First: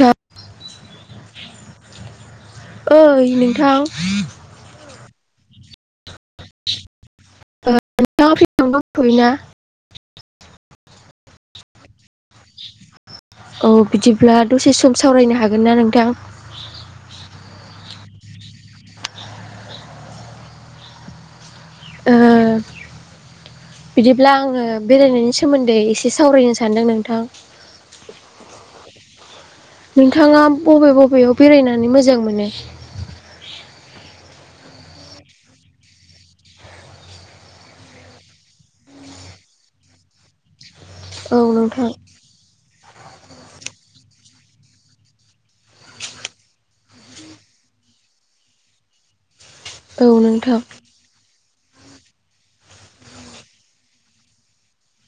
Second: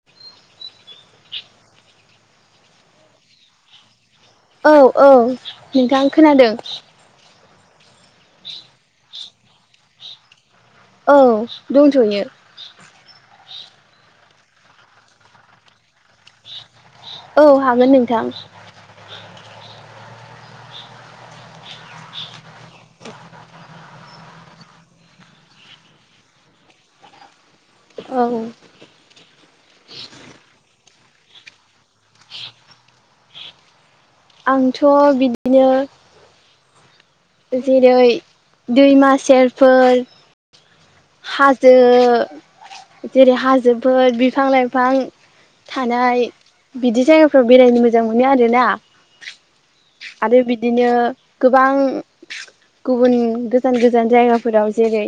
थ ओइ नोंथां औ औ नोंथां खोनादों ओ नोंथाङा फ्रिनो दथ'यो ना औ दंथ'यो औ बिदिब्ला दसे सम सावरायनो हागोन ना नोंथां औ हागोन नोंथां ओ बिदिब्ला आङो बेरायनायनि सोमोन्दै एसे सावरायनो सानदों नोंथां औ नोंथाङा बबे बबेयाव बेरायनानै मोजां मोनो आंथ' बिदिनो जेरै दैमा सेरफोर औ हाजो नोंथां जेरै हाजोफोर बिफां लाइफां थानाय बिदि जायगाफ्राव बेरायनो मोजां मोनो आरोना औ आरो नोंथां बिदिनो गोबां गुबुन गोजान गोजान जायगाफोराव जेरै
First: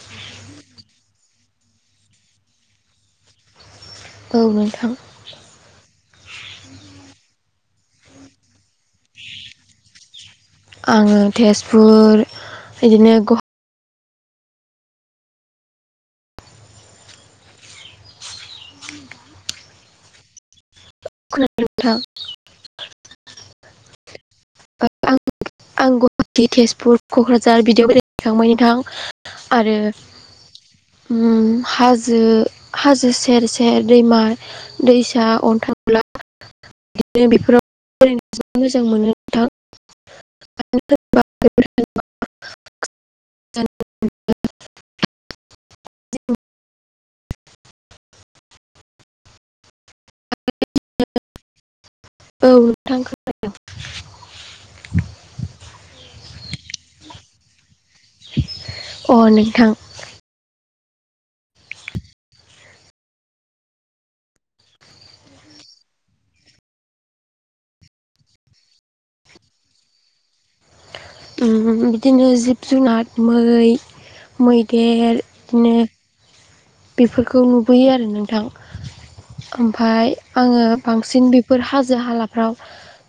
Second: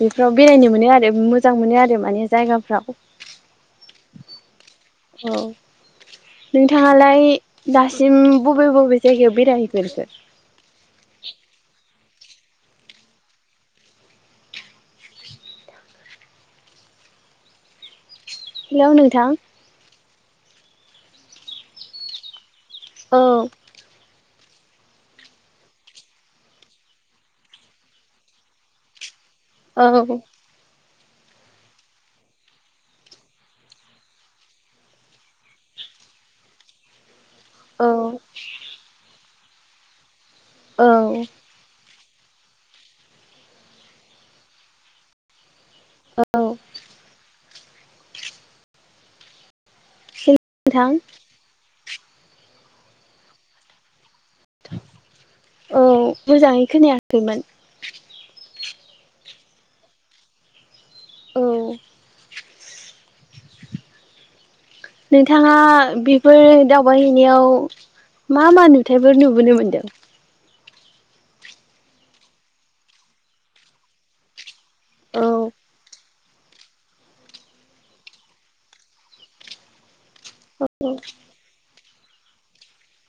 बेफोराव बेरायनो मोनो आरो मोजां मोनो आरो माने जायगाफ्राव औ नोंथां औ नोंथाङालाय दासिम बबे बबे जायगायाव बेरायहैग्रोखो आङो तेजपुर बिदिनो ग हेल' नोंथां गुवाहाटी नोंथां औ आं आं गुवाहाटी तेजपुर क'क्राझार बिदियाव बेरायखांबाय नोंथां आरो औ उम हाजो हाजो सेर सेर दैमा दैसा अन्थामला बिदिनो बेफोराव औ बेरायनो ज मोजां मोनो औ [unintelligible] [unintelligible] हेलौ [unintelligible] नोंथां औ नोंथां खोनादों औ मोजाङै खोनायाखैमोन अ नोंथां औ नोंथाङा बेफोर दावबायहैनायाव मा मा नुथायफोर नुबोनो मोनदों बिदिनो जिब जुनार मै मैदेर औ बिदिनो बेफोरखौ नुबोयो आरो नोंथां ओमफाय आङो बांसिन बेफोर हाजो हालाफ्राव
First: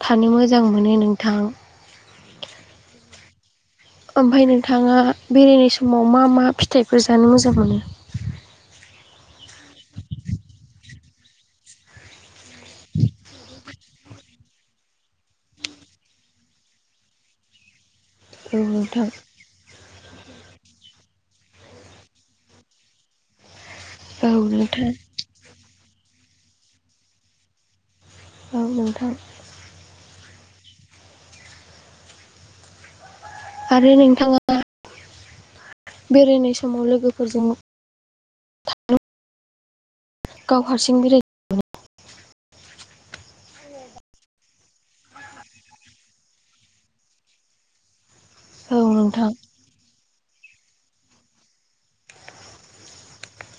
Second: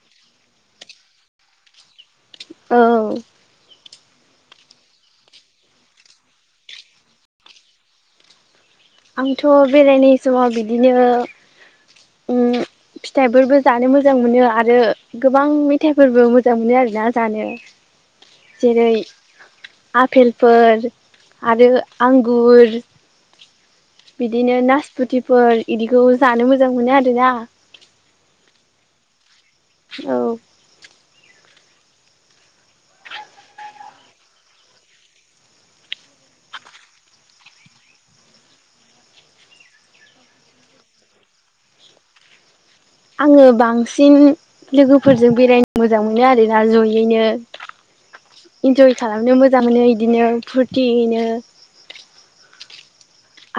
थानो मोजां मोनो नोंथां औ ओमफ्राय नोंथाङा बेरायनाय समाव मा मा फिथाइफोर जानो मोजां मोनो आंथ' बेरायनाय समाव बिदिनो उम [inaudible] फिथाइफोरबो जानो मोजां मोनो आरो गोबां मेथाइफोरबो मोजां मोनो आरोना जानो औ जेरै नोंथां आपेलफोर आरो आंगुर औ बिदिनो नोंथां नासपुथिफोर इदिखौ जानो मोजां मोनो आरोना औ नोंथां औ आरो नोंथाङा बेरायनाय समाव लोगोफोरजों गाव हारसिं बेरायो आङो बांसिन लोगोफोरजों बेरायनो मोजां मोनो आरोना जयैनो औ इन्जय नोंथां खालामनो मोजां मोनो इदिनो फुरथियैनो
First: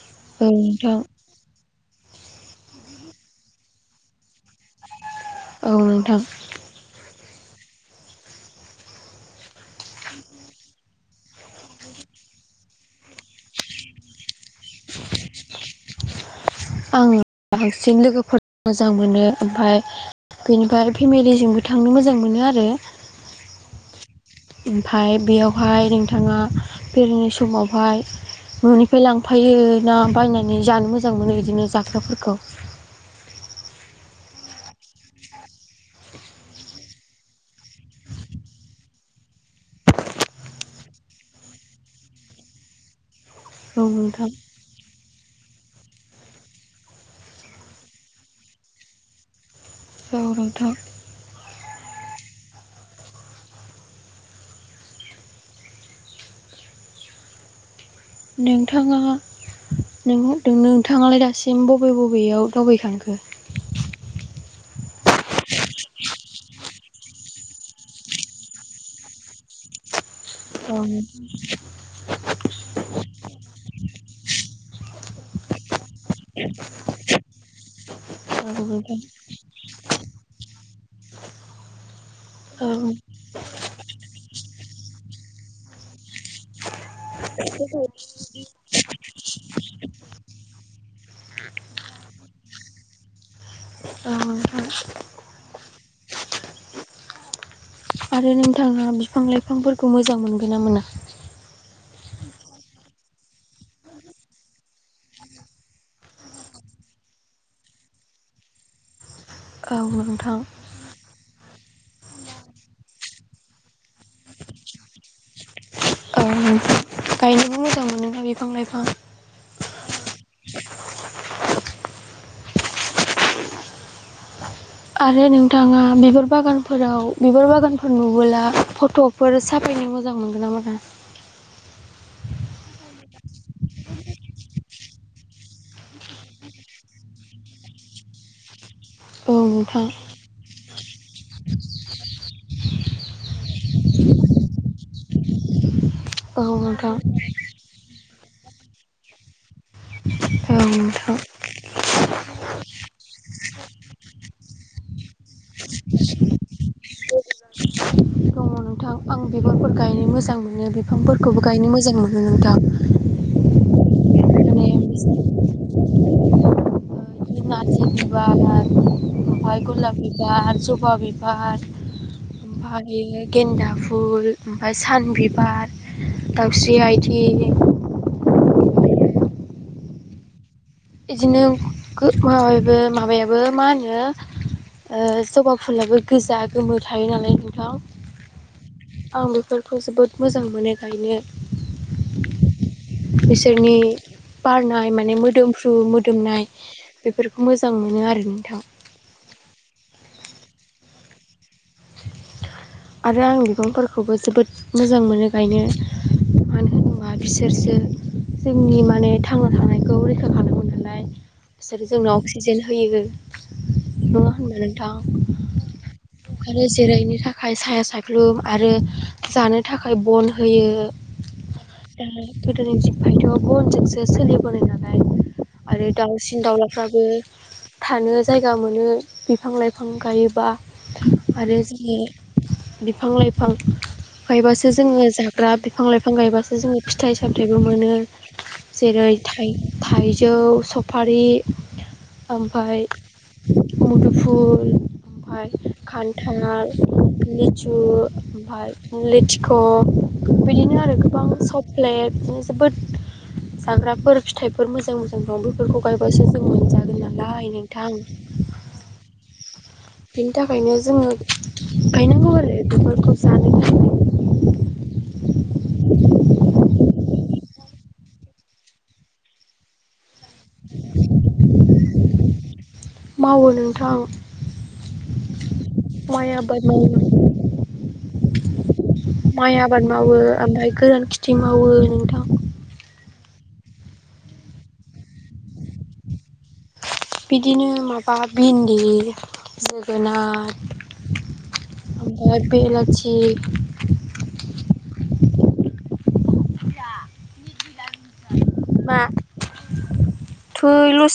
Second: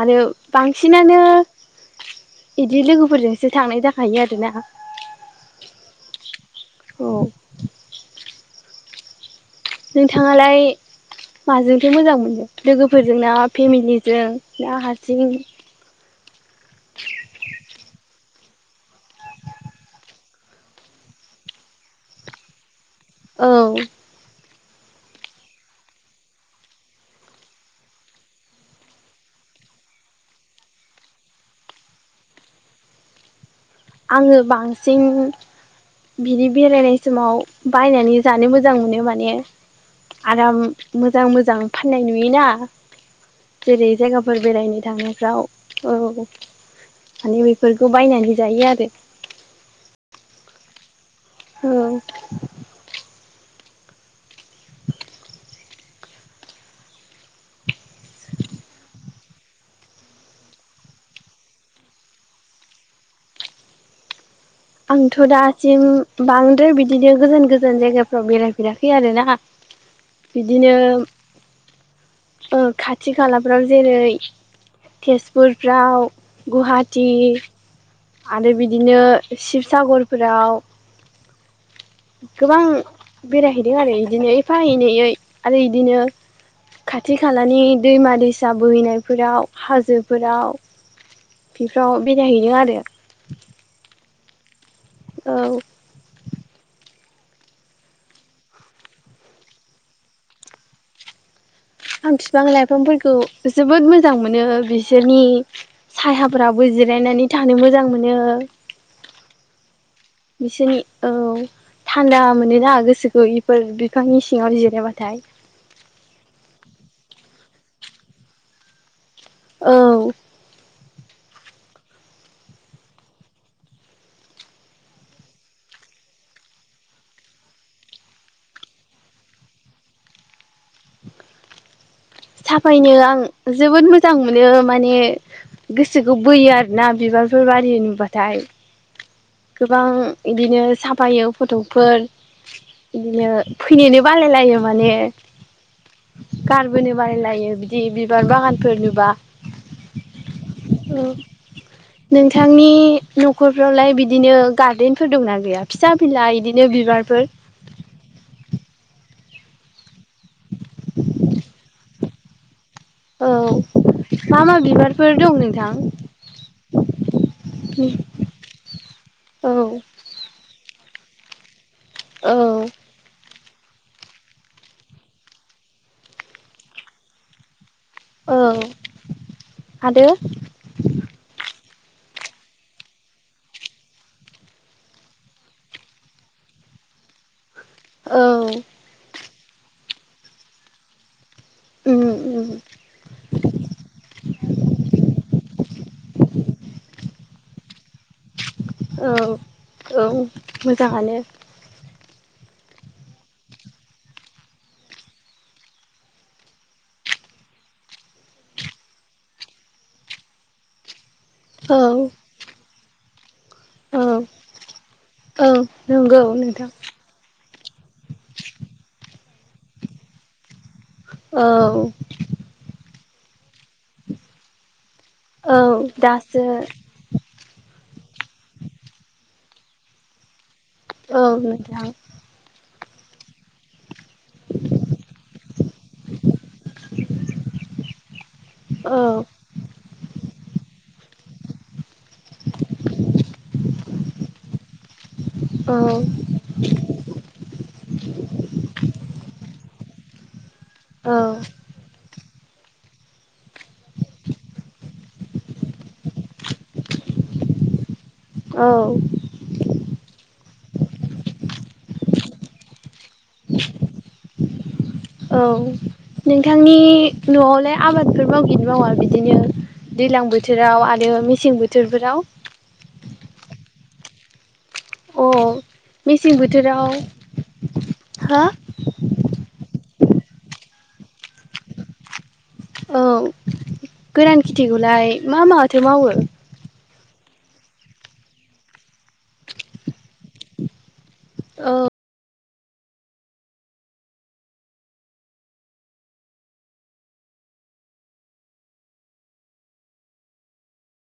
आरो औ नोंथां बांसिनानो बिदि लोगोफोरजोंसो थांनाय जाखायो आरोना औ नोंथां औ नोंथाङालाय माजोंथो मोजां मोनो लोगोफोरजों ना फेमिलिजों ना हारसिं आं बांसिन लोगोफोर मोजां मोनो ओमफाय बेनिफ्राय फेमिलिजोंबो थांनो मोजां मोनो आरो औ ओमफाय बेयावहाय नोंथाङा बेरायनाय समावहाय न'निफ्राय लांफायो ना बायनानै जानो मोजां मोनो बिदिनो जाग्राफोरखौ आङो बांसिन बिदि बेरायनाय समाव बायनानै जानो मोजां मोनो माने आराम मोजां मोजां फाननाय नुयोना औ जेरै नोंथां जायगाफोर बेरायनो थांनायफ्राव औ माने बेफोरखौ बायनानै जायो आरो औ नोंथां औ नोंथाङा नोंथाङालाय दासिम बबे बबेयाव दावबायखांखो आंथ' दासिम बांद्राय बिदिनो गोजान गोजान जायगाफ्राव बेरायफेराखै आर ना बिदिनो औ खाथि खालाफ्राव जेरै तेजपुरफ्राव, गुवाहाटि आरो नोंथां बिदिनो शिबसागरफोराव गोबां औ बेरायहैदों आरो इदिनो एफाएनैयै आरो इदिनो खाथि खालानि दैमा दैसा बोहैनायफोराव हाजोफोराव बेफोराव बेरायहैनो आरो। औ नोंथां औ आरो नोंथांङा बिफां लाइफांफोरखौ मोजां मोनगोनना मोना? आं फिफां लाइफांफोरखौ जोबोद मोजां मोनो बिसोरनि सायाफोराबो जिरायनानै थानो मोजां मोनो औ नोंथां। बिसोरनि औ थान्दा मोनोना गोसोखौ बेफोर बिफांनि सिंङाव जिरायाबाथाय। औ नोंथां। गायनोबो मोजां मोनोना बिफां लाइफां औ। आरो नोंथांङा बिबार बागानफोराव बिबार बागानफोर नुबोला फट' फोर साफायनो मोजां मोनगोन ना मोना? साफायनो आं जोबोद मोजां मोनो माने गोसोखौ बोयो आरोना बिबारफोर बारि नुबाथाय औ नोंथां गोबां इदिनो साफायो फट'फोर इदिनो फैनो बालायलायो माने। औ नोंथां। यो बिदि बिबार बागानफोर नुबा। औ नोंथां। नोंथांनि न'खरफ्रावलाय बिदिनो गार्देनफोर दंना गैया फिसा फिला इदिनो बिबारफोर? दङ नोंथां। आं बिबारफोर गायनो मोजां मोनो बिफांफोरखौबो गायनो मोजां मोनो नोंथां। औ मा मा माने बिबारफोर दं नोंथां? नारजि बिबार आरो औ। बिबार जबा, बिबार औ ओमफाय गेन्दा फुल ओमफाय सान बिबार, दाउस्रि आइथिं औ आरो इदिनो माबेबो माबायाबो मा होनो ओ जबा फुलबो गोजा गोमो थायो नालाय नोंथां। औ। आं बेफोरखौ जोबोद मोजां मोनो गायनो। उम उम। बिसोरनि बारनाय माने मोदोमफ्रु मोदोमनाय। बेफोरखौ मोजां मोनो आरो नोंथां। औ औ मोजांङानो। आरो आं बिफांफोरखौबो जोबोद मोजां मोनो गायनो। मानो होनोबा बिसोरसो जोंनि माने थांना थानायखौ रैखा खालामो नालाय औ बिसोरो जोंनो अक्सिजेन होयो। औ नंङा होनबा नोंथां? औ नंगौ आरो नोंथां जिरायनो थाखाय थाखाय साया सायाख्लुम आरो जानो थाखाय बन होयो औ दा गोदोनि [unintelligible] फायथ' बनजोंसो सोलिबोनाय नालाय औ आरो दासो दाउसिन दाउलाफ्राबो थानो जायगा मोनो बिफां लाइफां गायोबा आरो जोङो औ बिफां लाइफां। गायबासो जोङो जाग्रा बिफां लाइफां गायबासो जोङो फिथाइ सामथायबो मोनो। औ जेरै थाइ थाइजौ सफारि ओमफाय मुदुफुल ओमफाय औ खान्थाल लिथु ओमफाय लेथिख' बिदिनो आरो गोबां औ सम नाया जोबोद जाग्राफोर फिथाइफोर मोजां मोजां दं बेफोरखौ गायबासो जों मोनजागोन नालाय नोंथां। औ। बेनि थाखायनो जोंङो गायनांगौ आरो बिफोरखौ जानो औ नोंथांनि न'आवलाय आबादफोर मावगिना मावा बिदिनो दैज्लां बोथोराव आरो मेसें बोथोरफोराव मावो नोंथां अ माय मेसें आबाद बोथोराव मावो हा माइ आबाद मावो ओमफ्राय गोरान खिथि मावो नोंथां औ गोरान खेथिखौलाय मा माथो मावो? बिदिनो माबा भिन्दि जोगोनार औ आमफाय बेलाथि मा थै लस